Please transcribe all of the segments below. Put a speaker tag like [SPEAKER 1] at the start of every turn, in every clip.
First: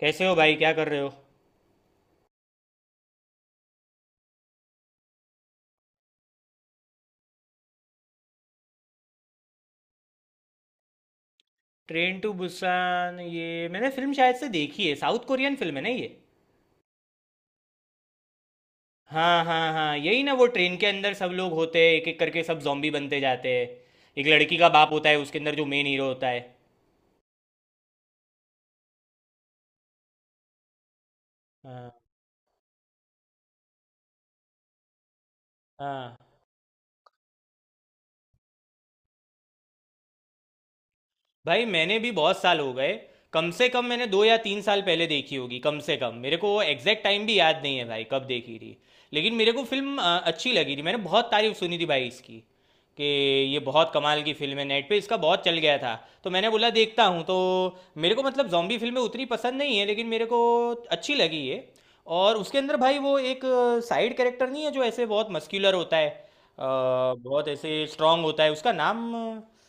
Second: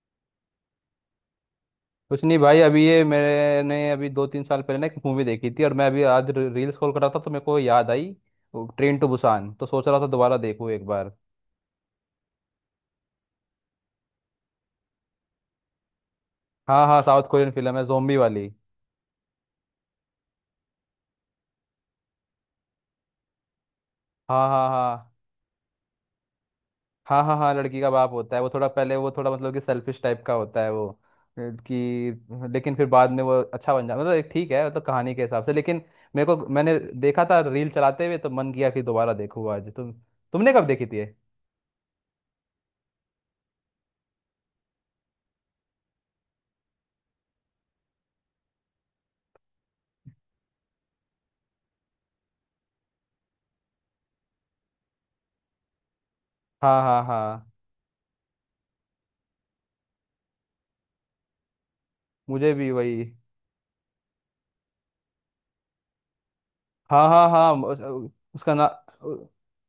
[SPEAKER 1] कैसे हो भाई? क्या कर रहे हो?
[SPEAKER 2] कुछ नहीं भाई। अभी ये मैंने अभी दो तीन साल पहले ना एक मूवी देखी थी, और मैं अभी आज रील स्क्रॉल कर रहा था तो मेरे को याद आई ट्रेन टू बुसान। तो सोच रहा था दोबारा देखूँ एक बार।
[SPEAKER 1] ट्रेन टू बुसान, ये मैंने फिल्म शायद से देखी है। साउथ कोरियन फिल्म है ना ये?
[SPEAKER 2] हाँ हाँ, साउथ कोरियन फिल्म है, जोम्बी वाली।
[SPEAKER 1] हाँ हाँ हाँ, यही ना, वो ट्रेन के अंदर सब लोग होते हैं, एक एक करके सब जॉम्बी बनते जाते हैं। एक
[SPEAKER 2] हाँ
[SPEAKER 1] लड़की का
[SPEAKER 2] हाँ
[SPEAKER 1] बाप होता
[SPEAKER 2] हाँ।
[SPEAKER 1] है उसके अंदर, जो मेन हीरो होता है।
[SPEAKER 2] हाँ हाँ हाँ, लड़की का बाप होता है वो। थोड़ा पहले वो थोड़ा मतलब कि सेल्फिश टाइप का होता है वो अ,
[SPEAKER 1] हाँ।
[SPEAKER 2] कि लेकिन फिर बाद में वो अच्छा बन जाता, मतलब एक ठीक है, मतलब कहानी के हिसाब से, लेकिन
[SPEAKER 1] हाँ
[SPEAKER 2] मेरे को मैंने देखा था रील चलाते हुए तो मन किया कि दोबारा देखूँ आज। तुमने कब देखी थी ये?
[SPEAKER 1] भाई, मैंने भी बहुत साल हो गए। कम से कम मैंने दो या तीन साल पहले देखी होगी, कम से कम। मेरे को वो एग्जैक्ट टाइम भी याद नहीं है भाई कब देखी थी। लेकिन मेरे को फिल्म अच्छी लगी थी। मैंने बहुत तारीफ सुनी थी भाई इसकी कि ये बहुत कमाल की फिल्म है। नेट पे इसका बहुत चल गया था, तो मैंने बोला
[SPEAKER 2] हाँ हाँ
[SPEAKER 1] देखता हूँ। तो
[SPEAKER 2] हाँ।
[SPEAKER 1] मेरे को मतलब जॉम्बी फिल्में उतनी पसंद नहीं है, लेकिन मेरे को अच्छी लगी ये। और
[SPEAKER 2] मुझे
[SPEAKER 1] उसके
[SPEAKER 2] भी
[SPEAKER 1] अंदर भाई
[SPEAKER 2] वही।
[SPEAKER 1] वो एक साइड कैरेक्टर नहीं है जो ऐसे बहुत मस्क्यूलर होता है,
[SPEAKER 2] हाँ हाँ
[SPEAKER 1] बहुत
[SPEAKER 2] हाँ,
[SPEAKER 1] ऐसे
[SPEAKER 2] उस,
[SPEAKER 1] स्ट्रांग होता है,
[SPEAKER 2] उसका ना,
[SPEAKER 1] उसका नाम।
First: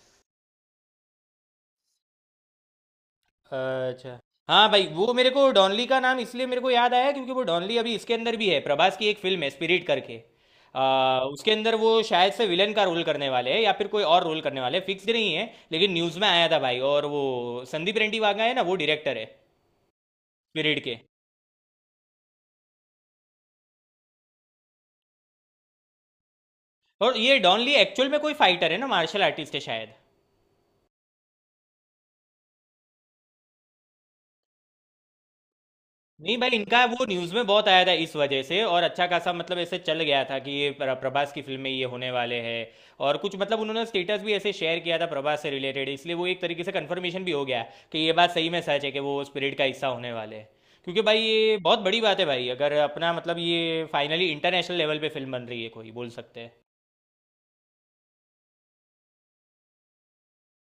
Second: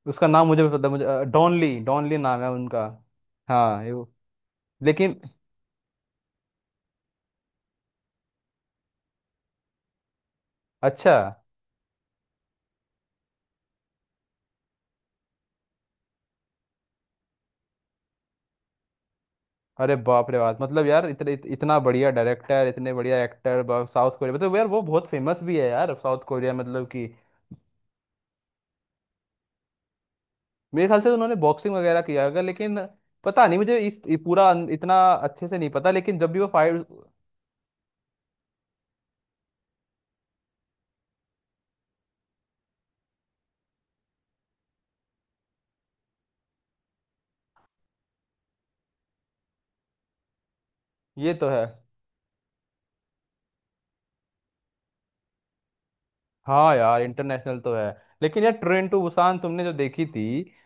[SPEAKER 2] उसका नाम मुझे भी पता। मुझे डॉनली, डॉनली नाम है उनका। हाँ ये
[SPEAKER 1] अच्छा। हाँ भाई, वो
[SPEAKER 2] लेकिन,
[SPEAKER 1] मेरे को डॉनली का नाम इसलिए मेरे को याद आया क्योंकि वो डॉनली अभी इसके अंदर भी है। प्रभास की एक फिल्म है स्पिरिट करके,
[SPEAKER 2] अच्छा।
[SPEAKER 1] उसके अंदर वो शायद से विलन का रोल करने वाले हैं या फिर कोई और रोल करने वाले हैं। फिक्स नहीं है, लेकिन न्यूज़ में आया था भाई। और वो संदीप रेड्डी वाघा है ना, वो डायरेक्टर है
[SPEAKER 2] अरे बाप रे बाप,
[SPEAKER 1] स्पिरिट
[SPEAKER 2] मतलब
[SPEAKER 1] के।
[SPEAKER 2] यार इतने, इतना बढ़िया डायरेक्टर, इतने बढ़िया एक्टर। साउथ कोरिया मतलब यार वो बहुत फेमस भी है यार, साउथ कोरिया मतलब कि,
[SPEAKER 1] और ये डॉनली एक्चुअल में कोई फाइटर है ना, मार्शल आर्टिस्ट है शायद।
[SPEAKER 2] मेरे ख्याल से उन्होंने बॉक्सिंग वगैरह किया होगा, लेकिन पता नहीं। मुझे पूरा इतना अच्छे से नहीं पता, लेकिन जब
[SPEAKER 1] नहीं
[SPEAKER 2] भी वो
[SPEAKER 1] भाई, इनका
[SPEAKER 2] फाइट।
[SPEAKER 1] वो न्यूज़ में बहुत आया था इस वजह से, और अच्छा खासा मतलब ऐसे चल गया था कि प्रभास की फिल्म में ये होने वाले हैं। और कुछ मतलब उन्होंने स्टेटस भी ऐसे शेयर किया था प्रभास से रिलेटेड, इसलिए वो एक तरीके से कंफर्मेशन भी हो गया कि ये बात सही में सच है कि वो स्पिरिट का हिस्सा होने वाले हैं। क्योंकि भाई
[SPEAKER 2] ये तो
[SPEAKER 1] ये
[SPEAKER 2] है।
[SPEAKER 1] बहुत बड़ी बात है भाई, अगर अपना मतलब ये फाइनली इंटरनेशनल लेवल पे फिल्म बन रही है, कोई बोल सकते हैं।
[SPEAKER 2] हाँ यार इंटरनेशनल तो है। लेकिन यार ट्रेन टू बुसान तुमने जो देखी थी,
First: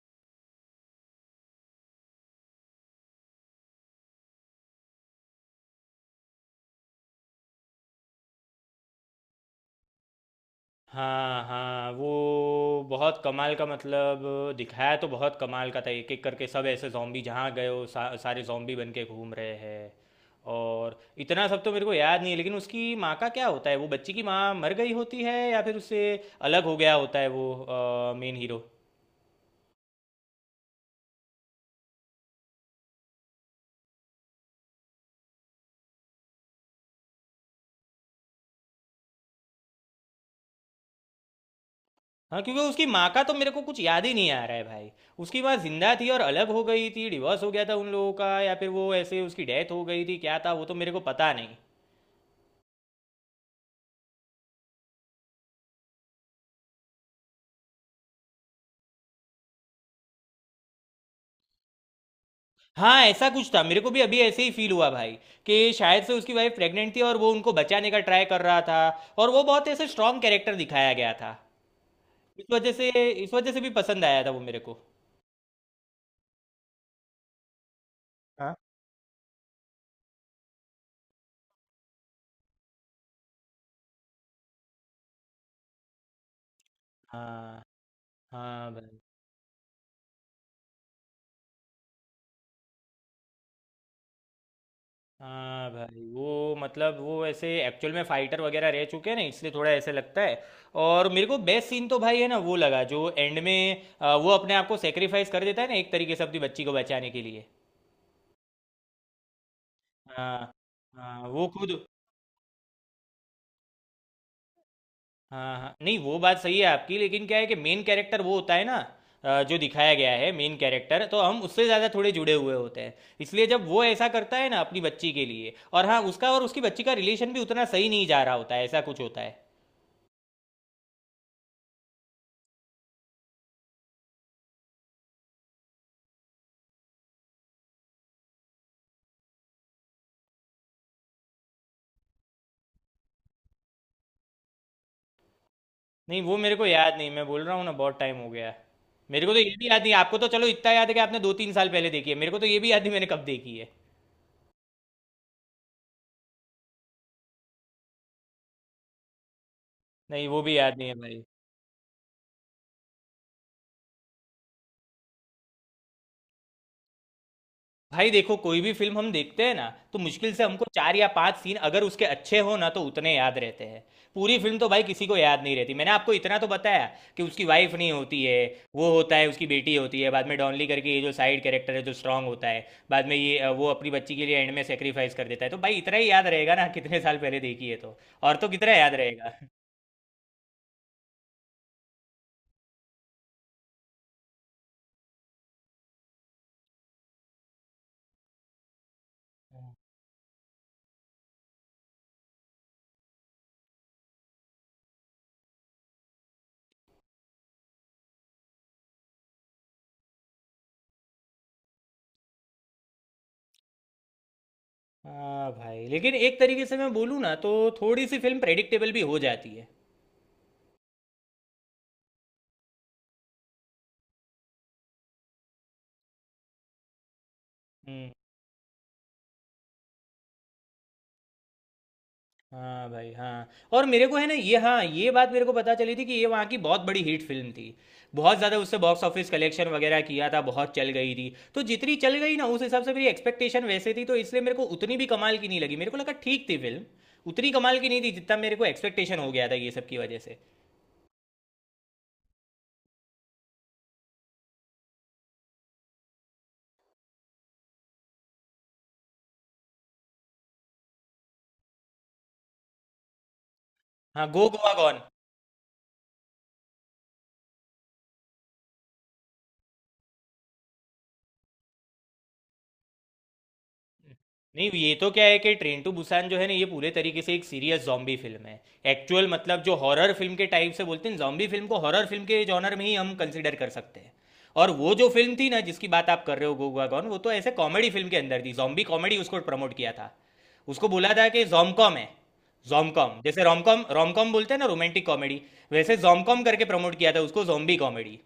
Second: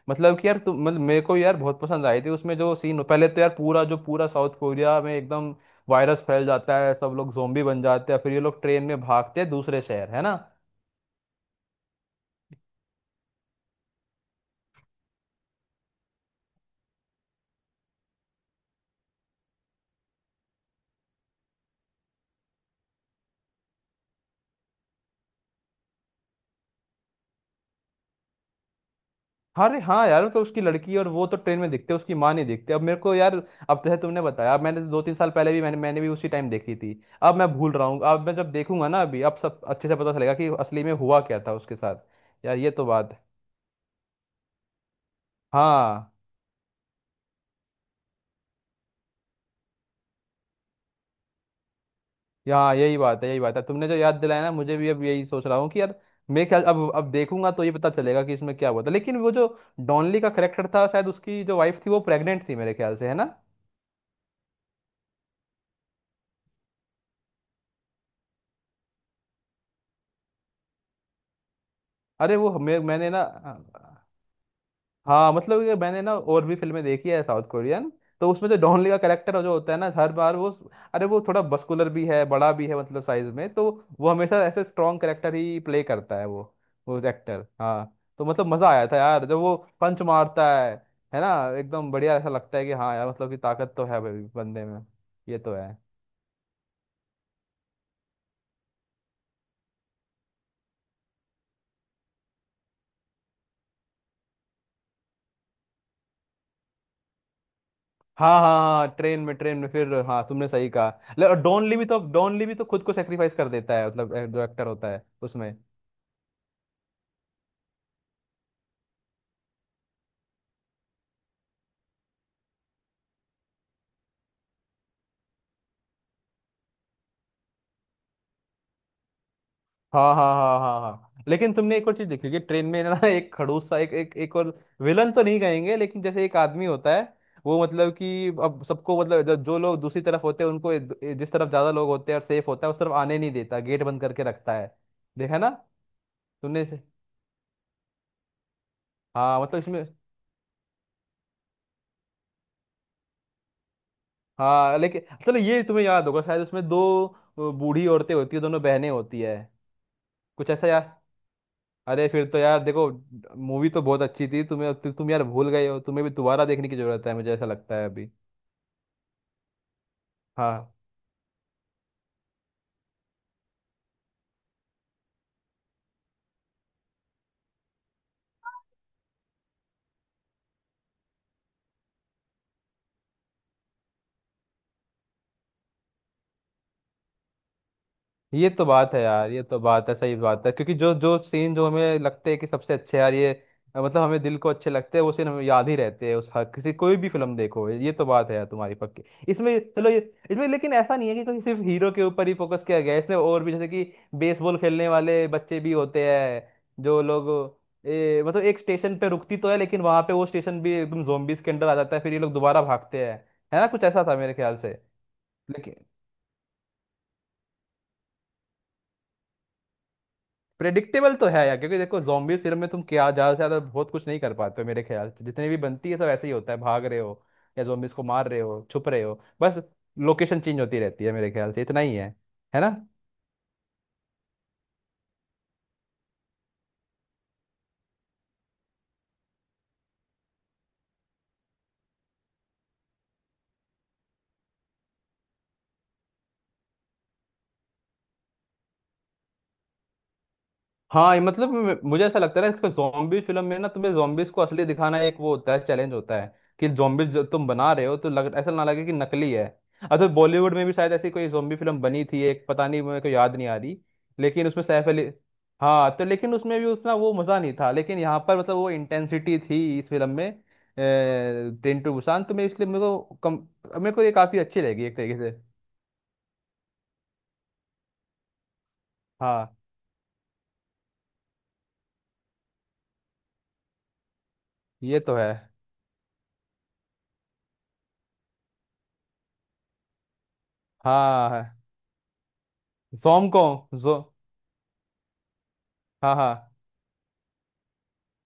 [SPEAKER 2] मतलब कि यार तुम, मतलब मेरे को यार बहुत पसंद आई थी, उसमें जो सीन पहले, तो यार पूरा, जो पूरा साउथ कोरिया में एकदम वायरस फैल जाता है, सब लोग जोम्बी बन जाते हैं, फिर ये लोग ट्रेन में भागते हैं दूसरे शहर, है ना।
[SPEAKER 1] हाँ हाँ। वो बहुत कमाल का मतलब दिखाया तो बहुत कमाल का था। एक एक करके सब ऐसे जॉम्बी जहाँ गए हो, सारे जॉम्बी बन के घूम रहे हैं। और इतना सब तो मेरे को याद नहीं है, लेकिन उसकी माँ का क्या होता है? वो बच्ची की माँ मर गई होती है या फिर उससे अलग हो गया होता है वो मेन हीरो।
[SPEAKER 2] हाँ रे हाँ यार, तो उसकी लड़की और वो तो ट्रेन में दिखते हैं, उसकी माँ नहीं दिखती। अब मेरे को यार अब जैसे तुमने बताया, अब मैंने दो तीन साल पहले भी मैंने मैंने भी उसी टाइम देखी थी। अब मैं भूल रहा हूँ, अब मैं जब देखूंगा ना अभी, अब सब अच्छे से पता चलेगा कि असली में हुआ क्या था उसके
[SPEAKER 1] हाँ
[SPEAKER 2] साथ। यार
[SPEAKER 1] क्योंकि
[SPEAKER 2] ये
[SPEAKER 1] उसकी
[SPEAKER 2] तो
[SPEAKER 1] माँ
[SPEAKER 2] बात
[SPEAKER 1] का तो
[SPEAKER 2] है।
[SPEAKER 1] मेरे को कुछ याद ही नहीं आ रहा है भाई। उसकी माँ जिंदा थी
[SPEAKER 2] हाँ,
[SPEAKER 1] और अलग हो गई थी, डिवोर्स हो गया था उन लोगों का, या फिर वो ऐसे उसकी डेथ हो गई थी, क्या था वो तो मेरे को पता नहीं।
[SPEAKER 2] यहाँ यही बात है, यही बात है, तुमने जो याद दिलाया ना, मुझे भी अब यही सोच रहा हूँ कि यार मैं ख्याल, अब देखूंगा तो ये पता चलेगा कि इसमें क्या हुआ था। लेकिन वो जो डॉनली का करेक्टर था, शायद उसकी जो वाइफ थी वो प्रेग्नेंट थी मेरे ख्याल
[SPEAKER 1] हाँ
[SPEAKER 2] से, है ना।
[SPEAKER 1] ऐसा कुछ था, मेरे को भी अभी ऐसे ही फील हुआ भाई कि शायद से उसकी वाइफ प्रेग्नेंट थी और वो उनको बचाने का ट्राई कर रहा था। और वो बहुत ऐसे स्ट्रांग कैरेक्टर दिखाया गया था,
[SPEAKER 2] अरे
[SPEAKER 1] इस
[SPEAKER 2] वो,
[SPEAKER 1] वजह
[SPEAKER 2] मैं
[SPEAKER 1] से,
[SPEAKER 2] मैंने ना।
[SPEAKER 1] इस वजह से भी पसंद आया था वो मेरे को।
[SPEAKER 2] हाँ मतलब कि मैंने ना और भी फिल्में देखी है साउथ कोरियन। तो उसमें
[SPEAKER 1] हाँ
[SPEAKER 2] जो डॉन ली का कैरेक्टर जो होता है ना, हर बार वो, अरे वो थोड़ा बस्कुलर भी है, बड़ा भी है, मतलब साइज में तो, वो हमेशा ऐसे स्ट्रॉन्ग कैरेक्टर ही प्ले करता है वो एक्टर।
[SPEAKER 1] हाँ।
[SPEAKER 2] हाँ। तो मतलब मजा
[SPEAKER 1] हाँ
[SPEAKER 2] आया था
[SPEAKER 1] भाई,
[SPEAKER 2] यार जब वो पंच मारता है ना, एकदम बढ़िया। ऐसा लगता है कि हाँ यार, मतलब कि ताकत तो है भाई बंदे में। ये तो
[SPEAKER 1] हाँ
[SPEAKER 2] है।
[SPEAKER 1] भाई, वो मतलब वो ऐसे एक्चुअल में फाइटर वगैरह रह चुके हैं ना, इसलिए थोड़ा ऐसे लगता है। और मेरे को बेस्ट सीन तो भाई है ना वो लगा, जो एंड में वो अपने आप को सेक्रीफाइस कर देता है ना एक तरीके से, अपनी बच्ची को बचाने के लिए।
[SPEAKER 2] हाँ हाँ हाँ, ट्रेन में फिर। हाँ तुमने
[SPEAKER 1] हाँ।
[SPEAKER 2] सही कहा।
[SPEAKER 1] हाँ
[SPEAKER 2] और
[SPEAKER 1] वो
[SPEAKER 2] डॉन
[SPEAKER 1] खुद,
[SPEAKER 2] ली भी तो डॉन ली भी तो खुद को सेक्रीफाइस कर देता है, मतलब जो एक्टर होता है उसमें।
[SPEAKER 1] हाँ हाँ नहीं, वो बात सही है आपकी, लेकिन क्या है कि मेन कैरेक्टर वो होता है ना, जो दिखाया गया है मेन कैरेक्टर, तो हम उससे ज़्यादा थोड़े जुड़े हुए होते हैं। इसलिए जब वो ऐसा करता है ना अपनी बच्ची के लिए, और हाँ उसका और उसकी बच्ची का रिलेशन भी उतना सही नहीं जा रहा होता है, ऐसा कुछ होता है।
[SPEAKER 2] हाँ हाँ हाँ हाँ हाँ, लेकिन तुमने एक और चीज देखी होगी ट्रेन में ना एक खड़ूस सा, एक एक एक और विलन तो नहीं कहेंगे, लेकिन जैसे एक आदमी होता है, वो मतलब कि अब सबको, मतलब जो जो लोग दूसरी तरफ होते हैं उनको जिस तरफ ज्यादा लोग होते हैं और सेफ होता है, उस तरफ आने नहीं देता, गेट बंद करके रखता है। देखा ना
[SPEAKER 1] नहीं वो मेरे
[SPEAKER 2] तुमने
[SPEAKER 1] को
[SPEAKER 2] इसे?
[SPEAKER 1] याद नहीं, मैं बोल रहा हूँ ना बहुत टाइम हो गया। मेरे को तो
[SPEAKER 2] हाँ
[SPEAKER 1] ये
[SPEAKER 2] मतलब
[SPEAKER 1] भी याद
[SPEAKER 2] इसमें,
[SPEAKER 1] नहीं, आपको तो चलो इतना याद है कि आपने दो तीन साल पहले देखी है, मेरे को तो ये भी याद नहीं मैंने कब देखी है।
[SPEAKER 2] हाँ लेकिन चलो ये तुम्हें याद होगा शायद, उसमें दो बूढ़ी औरतें होती है, दोनों बहनें होती है,
[SPEAKER 1] नहीं वो
[SPEAKER 2] कुछ
[SPEAKER 1] भी
[SPEAKER 2] ऐसा
[SPEAKER 1] याद नहीं है
[SPEAKER 2] याद।
[SPEAKER 1] भाई।
[SPEAKER 2] अरे फिर तो यार देखो, मूवी तो बहुत अच्छी थी, तुम्हें, तुम यार भूल गए हो, तुम्हें भी दोबारा देखने की जरूरत है मुझे ऐसा लगता है
[SPEAKER 1] भाई
[SPEAKER 2] अभी।
[SPEAKER 1] देखो, कोई भी फिल्म हम देखते हैं ना, तो मुश्किल से हमको
[SPEAKER 2] हाँ
[SPEAKER 1] चार या पांच सीन अगर उसके अच्छे हो ना तो उतने याद रहते हैं। पूरी फिल्म तो भाई किसी को याद नहीं रहती। मैंने आपको इतना तो बताया कि उसकी वाइफ नहीं होती है, वो होता है उसकी बेटी होती है। बाद में डॉनली करके ये जो साइड कैरेक्टर है जो स्ट्रांग होता है, बाद में ये वो अपनी बच्ची के लिए एंड में सेक्रीफाइस कर देता है। तो भाई इतना ही याद रहेगा ना, कितने साल पहले देखी है तो, और तो
[SPEAKER 2] ये तो
[SPEAKER 1] कितना याद
[SPEAKER 2] बात है यार,
[SPEAKER 1] रहेगा।
[SPEAKER 2] ये तो बात है, सही बात है, क्योंकि जो जो सीन जो हमें लगते हैं कि सबसे अच्छे यार ये, मतलब हमें दिल को अच्छे लगते हैं, वो सीन हमें याद ही रहते हैं उस, हर किसी, कोई भी फिल्म देखो, ये तो बात है यार तुम्हारी पक्की। इसमें चलो ये, इसमें लेकिन ऐसा नहीं है कि कोई सिर्फ हीरो के ऊपर ही फोकस किया गया है इसमें, और भी जैसे कि बेसबॉल खेलने वाले बच्चे भी होते हैं, जो लोग, मतलब एक स्टेशन पे रुकती तो है, लेकिन वहां पे वो स्टेशन भी एकदम जोम्बीज के अंडर आ जाता है, फिर ये लोग दोबारा भागते हैं, है ना, कुछ ऐसा था मेरे ख्याल से।
[SPEAKER 1] हाँ भाई, लेकिन एक तरीके से मैं बोलूँ ना तो, थोड़ी सी फिल्म प्रेडिक्टेबल भी हो जाती है।
[SPEAKER 2] प्रेडिक्टेबल तो है यार, क्योंकि देखो, जॉम्बी फिल्म में तुम क्या ज्यादा से ज्यादा, बहुत कुछ नहीं कर पाते हो मेरे ख्याल से, जितने भी बनती है सब ऐसे ही होता है, भाग रहे हो या जॉम्बीज को
[SPEAKER 1] हम्म।
[SPEAKER 2] मार रहे हो, छुप रहे हो बस। लोकेशन चेंज होती रहती है मेरे ख्याल से, इतना ही है ना।
[SPEAKER 1] हाँ भाई हाँ। और मेरे को है ना ये, हाँ ये बात मेरे को पता चली थी कि ये वहाँ की बहुत बड़ी हिट फिल्म थी। बहुत ज़्यादा उससे बॉक्स ऑफिस कलेक्शन वगैरह किया था, बहुत चल गई थी। तो जितनी चल गई ना, उस हिसाब से मेरी एक्सपेक्टेशन वैसे थी, तो इसलिए मेरे को उतनी भी कमाल की नहीं लगी। मेरे को लगा ठीक थी फिल्म, उतनी कमाल की नहीं थी जितना मेरे को एक्सपेक्टेशन हो गया था ये सब की वजह से।
[SPEAKER 2] हाँ, ये मतलब मुझे ऐसा लगता है कि जॉम्बी फिल्म में ना तुम्हें जॉम्बीज को असली दिखाना, एक वो होता है चैलेंज होता है कि जॉम्बीज जो तुम बना रहे हो तो लग, ऐसा ना लगे कि नकली है। अच्छा, बॉलीवुड में भी शायद ऐसी कोई जॉम्बी फिल्म बनी थी एक, पता नहीं मेरे को याद नहीं आ रही।
[SPEAKER 1] हाँ, गो
[SPEAKER 2] लेकिन उसमें
[SPEAKER 1] गोवा
[SPEAKER 2] सैफ
[SPEAKER 1] गॉन।
[SPEAKER 2] अली, हाँ, तो लेकिन उसमें भी उतना वो मज़ा नहीं था, लेकिन यहाँ पर मतलब वो इंटेंसिटी थी इस फिल्म में, ट्रेन टू बुसान। तो मैं इसलिए मेरे को कम, मेरे को ये काफ़ी अच्छी
[SPEAKER 1] नहीं
[SPEAKER 2] लगी
[SPEAKER 1] ये
[SPEAKER 2] एक
[SPEAKER 1] तो
[SPEAKER 2] तरीके
[SPEAKER 1] क्या
[SPEAKER 2] से।
[SPEAKER 1] है कि ट्रेन टू बुसान जो है ना, ये पूरे तरीके से एक सीरियस जॉम्बी फिल्म है। एक्चुअल
[SPEAKER 2] हाँ
[SPEAKER 1] मतलब जो हॉरर फिल्म के टाइप से बोलते हैं, जॉम्बी फिल्म को हॉरर फिल्म के जॉनर में ही हम कंसिडर कर सकते हैं। और वो
[SPEAKER 2] ये
[SPEAKER 1] जो
[SPEAKER 2] तो है।
[SPEAKER 1] फिल्म थी ना जिसकी बात आप कर रहे हो, गोगा गॉन, वो तो ऐसे कॉमेडी फिल्म के अंदर थी, जॉम्बी कॉमेडी उसको प्रमोट किया था। उसको बोला था
[SPEAKER 2] हाँ,
[SPEAKER 1] कि जॉमकॉम है, जॉमकॉम, जैसे
[SPEAKER 2] जोमकॉम
[SPEAKER 1] रोमकॉम
[SPEAKER 2] जो,
[SPEAKER 1] रोमकॉम बोलते हैं ना रोमांटिक कॉमेडी, वैसे
[SPEAKER 2] हाँ हाँ,
[SPEAKER 1] जॉमकॉम करके प्रमोट किया था उसको, जॉम्बी कॉमेडी।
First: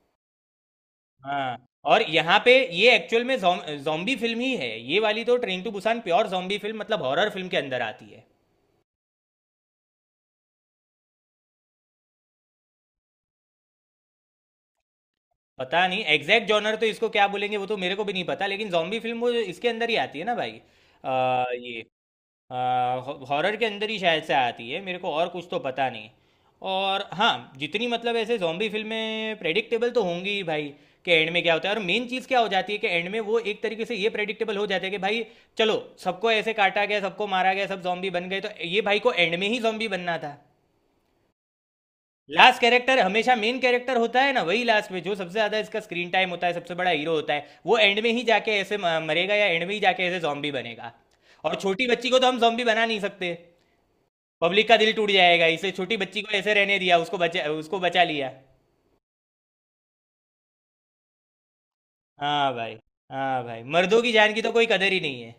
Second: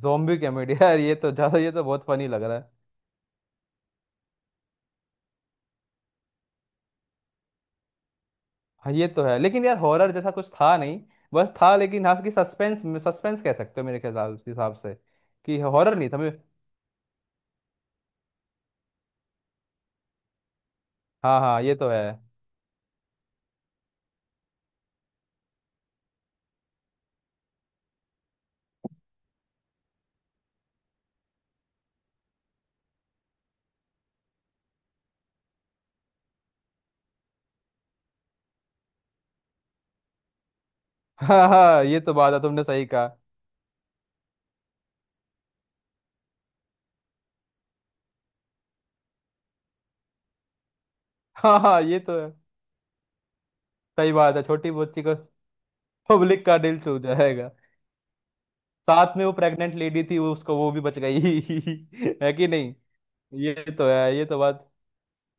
[SPEAKER 2] zombie कॉमेडी यार ये तो
[SPEAKER 1] हाँ।
[SPEAKER 2] ज्यादा, ये तो
[SPEAKER 1] और
[SPEAKER 2] बहुत फनी
[SPEAKER 1] यहाँ
[SPEAKER 2] लग
[SPEAKER 1] पे
[SPEAKER 2] रहा है।
[SPEAKER 1] ये एक्चुअल में जॉम्बी फिल्म ही है ये वाली, तो train to Busan pure zombie film मतलब हॉरर फिल्म के अंदर आती है।
[SPEAKER 2] हाँ ये तो है, लेकिन यार हॉरर जैसा कुछ था नहीं, बस था लेकिन हाँ कि सस्पेंस, सस्पेंस कह सकते हो मेरे ख्याल हिसाब से, कि
[SPEAKER 1] पता
[SPEAKER 2] हॉरर
[SPEAKER 1] नहीं
[SPEAKER 2] नहीं था। मैं,
[SPEAKER 1] एग्जैक्ट जॉनर तो इसको क्या बोलेंगे वो तो मेरे को भी नहीं पता, लेकिन जॉम्बी फिल्म वो इसके अंदर ही आती है ना भाई,
[SPEAKER 2] हाँ
[SPEAKER 1] आ,
[SPEAKER 2] हाँ ये
[SPEAKER 1] ये
[SPEAKER 2] तो है
[SPEAKER 1] हॉरर के अंदर ही शायद से आती है। मेरे को और कुछ तो पता नहीं। और हाँ, जितनी मतलब ऐसे जॉम्बी फिल्में प्रेडिक्टेबल तो होंगी ही भाई, कि एंड में क्या होता है और मेन चीज़ क्या हो जाती है, कि एंड में वो एक तरीके से ये प्रेडिक्टेबल हो जाता है कि भाई चलो, सबको ऐसे काटा गया सबको मारा गया सब जॉम्बी बन गए, तो ये भाई को एंड में ही जॉम्बी बनना था।
[SPEAKER 2] हाँ हाँ ये तो बात है,
[SPEAKER 1] लास्ट
[SPEAKER 2] तुमने सही
[SPEAKER 1] कैरेक्टर
[SPEAKER 2] कहा।
[SPEAKER 1] हमेशा मेन कैरेक्टर होता है ना, वही लास्ट में, जो सबसे ज्यादा इसका स्क्रीन टाइम होता है, सबसे बड़ा हीरो होता है, वो एंड में ही जाके ऐसे मरेगा, या एंड में ही जाके ऐसे जॉम्बी बनेगा। और
[SPEAKER 2] हाँ हाँ
[SPEAKER 1] छोटी
[SPEAKER 2] ये
[SPEAKER 1] बच्ची को
[SPEAKER 2] तो
[SPEAKER 1] तो
[SPEAKER 2] है,
[SPEAKER 1] हम जॉम्बी बना नहीं सकते,
[SPEAKER 2] सही बात है,
[SPEAKER 1] पब्लिक
[SPEAKER 2] छोटी
[SPEAKER 1] का दिल
[SPEAKER 2] बच्ची
[SPEAKER 1] टूट
[SPEAKER 2] को,
[SPEAKER 1] जाएगा, इसलिए छोटी बच्ची को
[SPEAKER 2] पब्लिक
[SPEAKER 1] ऐसे
[SPEAKER 2] का
[SPEAKER 1] रहने
[SPEAKER 2] दिल
[SPEAKER 1] दिया,
[SPEAKER 2] छू जाएगा।
[SPEAKER 1] उसको बचा लिया।
[SPEAKER 2] साथ में वो प्रेग्नेंट लेडी थी वो, उसको वो भी बच गई है कि
[SPEAKER 1] हाँ भाई,
[SPEAKER 2] नहीं।
[SPEAKER 1] हाँ
[SPEAKER 2] ये
[SPEAKER 1] भाई,
[SPEAKER 2] तो
[SPEAKER 1] मर्दों की
[SPEAKER 2] है, ये
[SPEAKER 1] जान
[SPEAKER 2] तो
[SPEAKER 1] की तो कोई
[SPEAKER 2] बात,
[SPEAKER 1] कदर ही नहीं है।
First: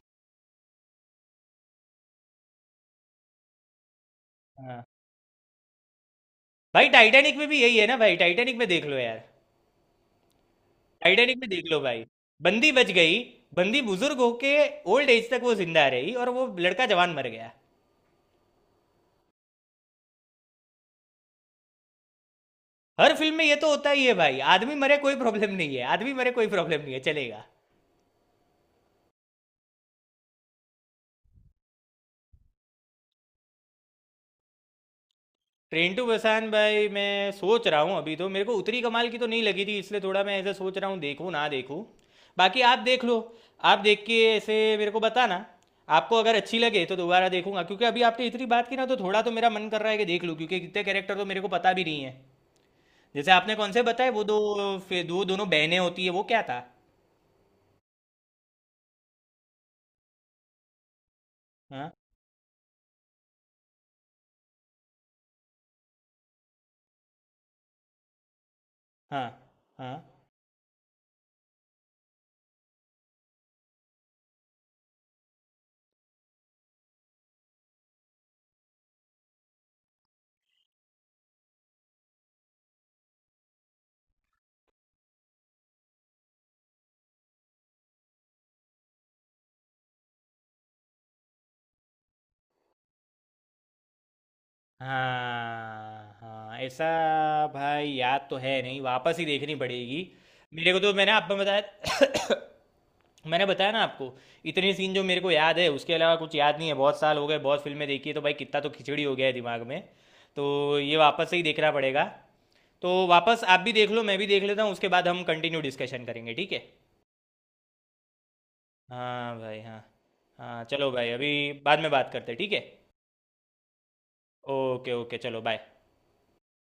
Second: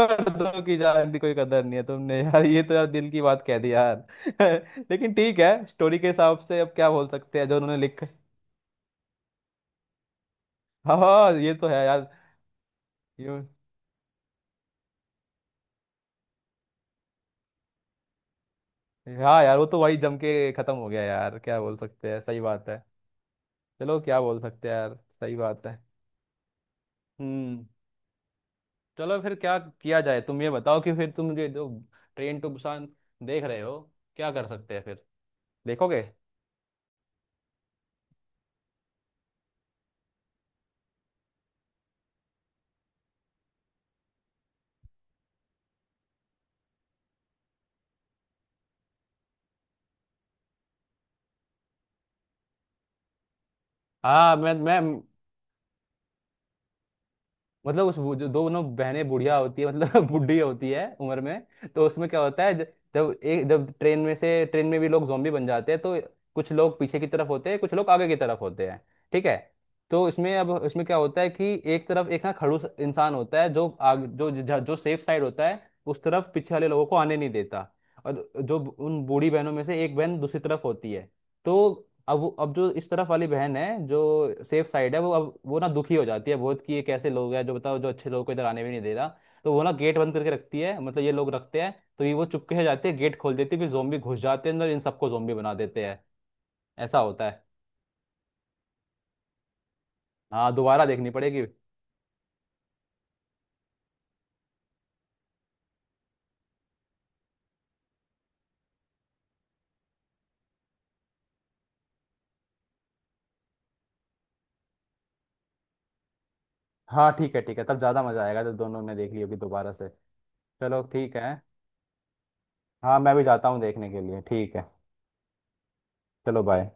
[SPEAKER 2] दो की जान की कोई कदर नहीं है, तुमने यार ये तो यार दिल की बात कह दी यार
[SPEAKER 1] हाँ,
[SPEAKER 2] लेकिन ठीक है, स्टोरी के हिसाब से अब
[SPEAKER 1] भाई
[SPEAKER 2] क्या बोल
[SPEAKER 1] टाइटैनिक
[SPEAKER 2] सकते
[SPEAKER 1] में
[SPEAKER 2] हैं, जो
[SPEAKER 1] भी
[SPEAKER 2] उन्होंने
[SPEAKER 1] यही है ना
[SPEAKER 2] लिख
[SPEAKER 1] भाई, टाइटैनिक में देख लो यार,
[SPEAKER 2] हाँ हाँ
[SPEAKER 1] टाइटैनिक में
[SPEAKER 2] ये
[SPEAKER 1] देख
[SPEAKER 2] तो
[SPEAKER 1] लो
[SPEAKER 2] है
[SPEAKER 1] भाई,
[SPEAKER 2] यार,
[SPEAKER 1] बंदी बच गई,
[SPEAKER 2] ये,
[SPEAKER 1] बंदी बुजुर्ग होके ओल्ड एज तक वो जिंदा रही, और वो लड़का जवान मर गया।
[SPEAKER 2] हाँ यार वो तो वही जम के खत्म हो गया यार, क्या बोल सकते हैं, सही बात है।
[SPEAKER 1] हर फिल्म में ये तो होता
[SPEAKER 2] चलो
[SPEAKER 1] ही है
[SPEAKER 2] क्या
[SPEAKER 1] भाई,
[SPEAKER 2] बोल सकते
[SPEAKER 1] आदमी
[SPEAKER 2] हैं यार,
[SPEAKER 1] मरे कोई
[SPEAKER 2] सही
[SPEAKER 1] प्रॉब्लम
[SPEAKER 2] बात
[SPEAKER 1] नहीं
[SPEAKER 2] है।
[SPEAKER 1] है, आदमी मरे कोई प्रॉब्लम नहीं है, चलेगा।
[SPEAKER 2] हम्म। चलो फिर क्या किया जाए, तुम ये बताओ, कि फिर तुम ये जो ट्रेन टू बुसान देख रहे हो, क्या कर सकते हैं फिर,
[SPEAKER 1] ट्रेन
[SPEAKER 2] देखोगे?
[SPEAKER 1] टू बुसान भाई मैं सोच रहा हूँ, अभी तो मेरे को उतनी कमाल की तो नहीं लगी थी, इसलिए थोड़ा मैं ऐसे सोच रहा हूँ देखूँ ना देखूँ। बाकी आप देख लो, आप देख के ऐसे मेरे को बताना, आपको अगर अच्छी लगे तो दोबारा देखूंगा, क्योंकि अभी आपने इतनी बात की ना तो थोड़ा तो मेरा मन कर रहा है कि देख लूँ, क्योंकि कितने कैरेक्टर तो मेरे को पता भी नहीं है। जैसे आपने कौन से बताए वो दो,
[SPEAKER 2] हाँ, मैं
[SPEAKER 1] फिर दो दोनों बहनें होती है, वो क्या था।
[SPEAKER 2] मतलब उस, वो जो दोनों बहनें बुढ़िया होती है, मतलब बुढ़ी होती है उम्र में, तो
[SPEAKER 1] हाँ
[SPEAKER 2] उसमें क्या होता है जब एक, जब ट्रेन में से, ट्रेन में भी लोग zombie बन जाते हैं, तो कुछ लोग पीछे की तरफ होते हैं, कुछ लोग आगे की तरफ होते हैं,
[SPEAKER 1] हाँ
[SPEAKER 2] ठीक है।
[SPEAKER 1] हाँ
[SPEAKER 2] तो इसमें अब, इसमें क्या होता है कि एक तरफ एक ना खड़ूस इंसान होता है जो जो जो सेफ साइड होता है, उस तरफ पीछे वाले लोगों को आने नहीं देता। और जो उन बूढ़ी बहनों में से एक बहन दूसरी तरफ होती है, तो अब अब जो इस तरफ वाली बहन है जो सेफ साइड है, वो अब, वो ना दुखी हो जाती है बहुत कि ये कैसे लोग हैं जो, बताओ, जो अच्छे लोगों को इधर आने भी नहीं दे रहा। तो वो ना गेट बंद करके रखती है, मतलब ये लोग रखते हैं। तो ये वो चुपके से जाते हैं, गेट खोल देती है, फिर जोम्बी घुस जाते हैं अंदर, इन सबको जोम्बी बना देते हैं,
[SPEAKER 1] हाँ, हाँ, ऐसा।
[SPEAKER 2] ऐसा होता है।
[SPEAKER 1] भाई याद तो है नहीं, वापस ही देखनी पड़ेगी।
[SPEAKER 2] हाँ
[SPEAKER 1] मेरे को
[SPEAKER 2] दोबारा
[SPEAKER 1] तो
[SPEAKER 2] देखनी
[SPEAKER 1] मैंने आपको
[SPEAKER 2] पड़ेगी।
[SPEAKER 1] बताया मैंने बताया ना आपको, इतने सीन जो मेरे को याद है उसके अलावा कुछ याद नहीं है, बहुत साल हो गए, बहुत फिल्में देखी है, तो भाई कितना तो खिचड़ी हो गया है दिमाग में, तो ये वापस से ही देखना पड़ेगा। तो वापस आप भी देख लो, मैं भी देख लेता हूँ, उसके बाद हम कंटिन्यू डिस्कशन करेंगे, ठीक है।
[SPEAKER 2] हाँ ठीक है ठीक है, तब ज़्यादा मज़ा आएगा जब दोनों ने देख ली होगी
[SPEAKER 1] हाँ भाई
[SPEAKER 2] दोबारा
[SPEAKER 1] हाँ।
[SPEAKER 2] से।
[SPEAKER 1] हाँ
[SPEAKER 2] चलो
[SPEAKER 1] चलो भाई,
[SPEAKER 2] ठीक
[SPEAKER 1] अभी
[SPEAKER 2] है।
[SPEAKER 1] बाद में बात करते हैं, ठीक है।
[SPEAKER 2] हाँ मैं भी जाता हूँ देखने के लिए, ठीक है।
[SPEAKER 1] ओके ओके, चलो बाय।
[SPEAKER 2] चलो बाय।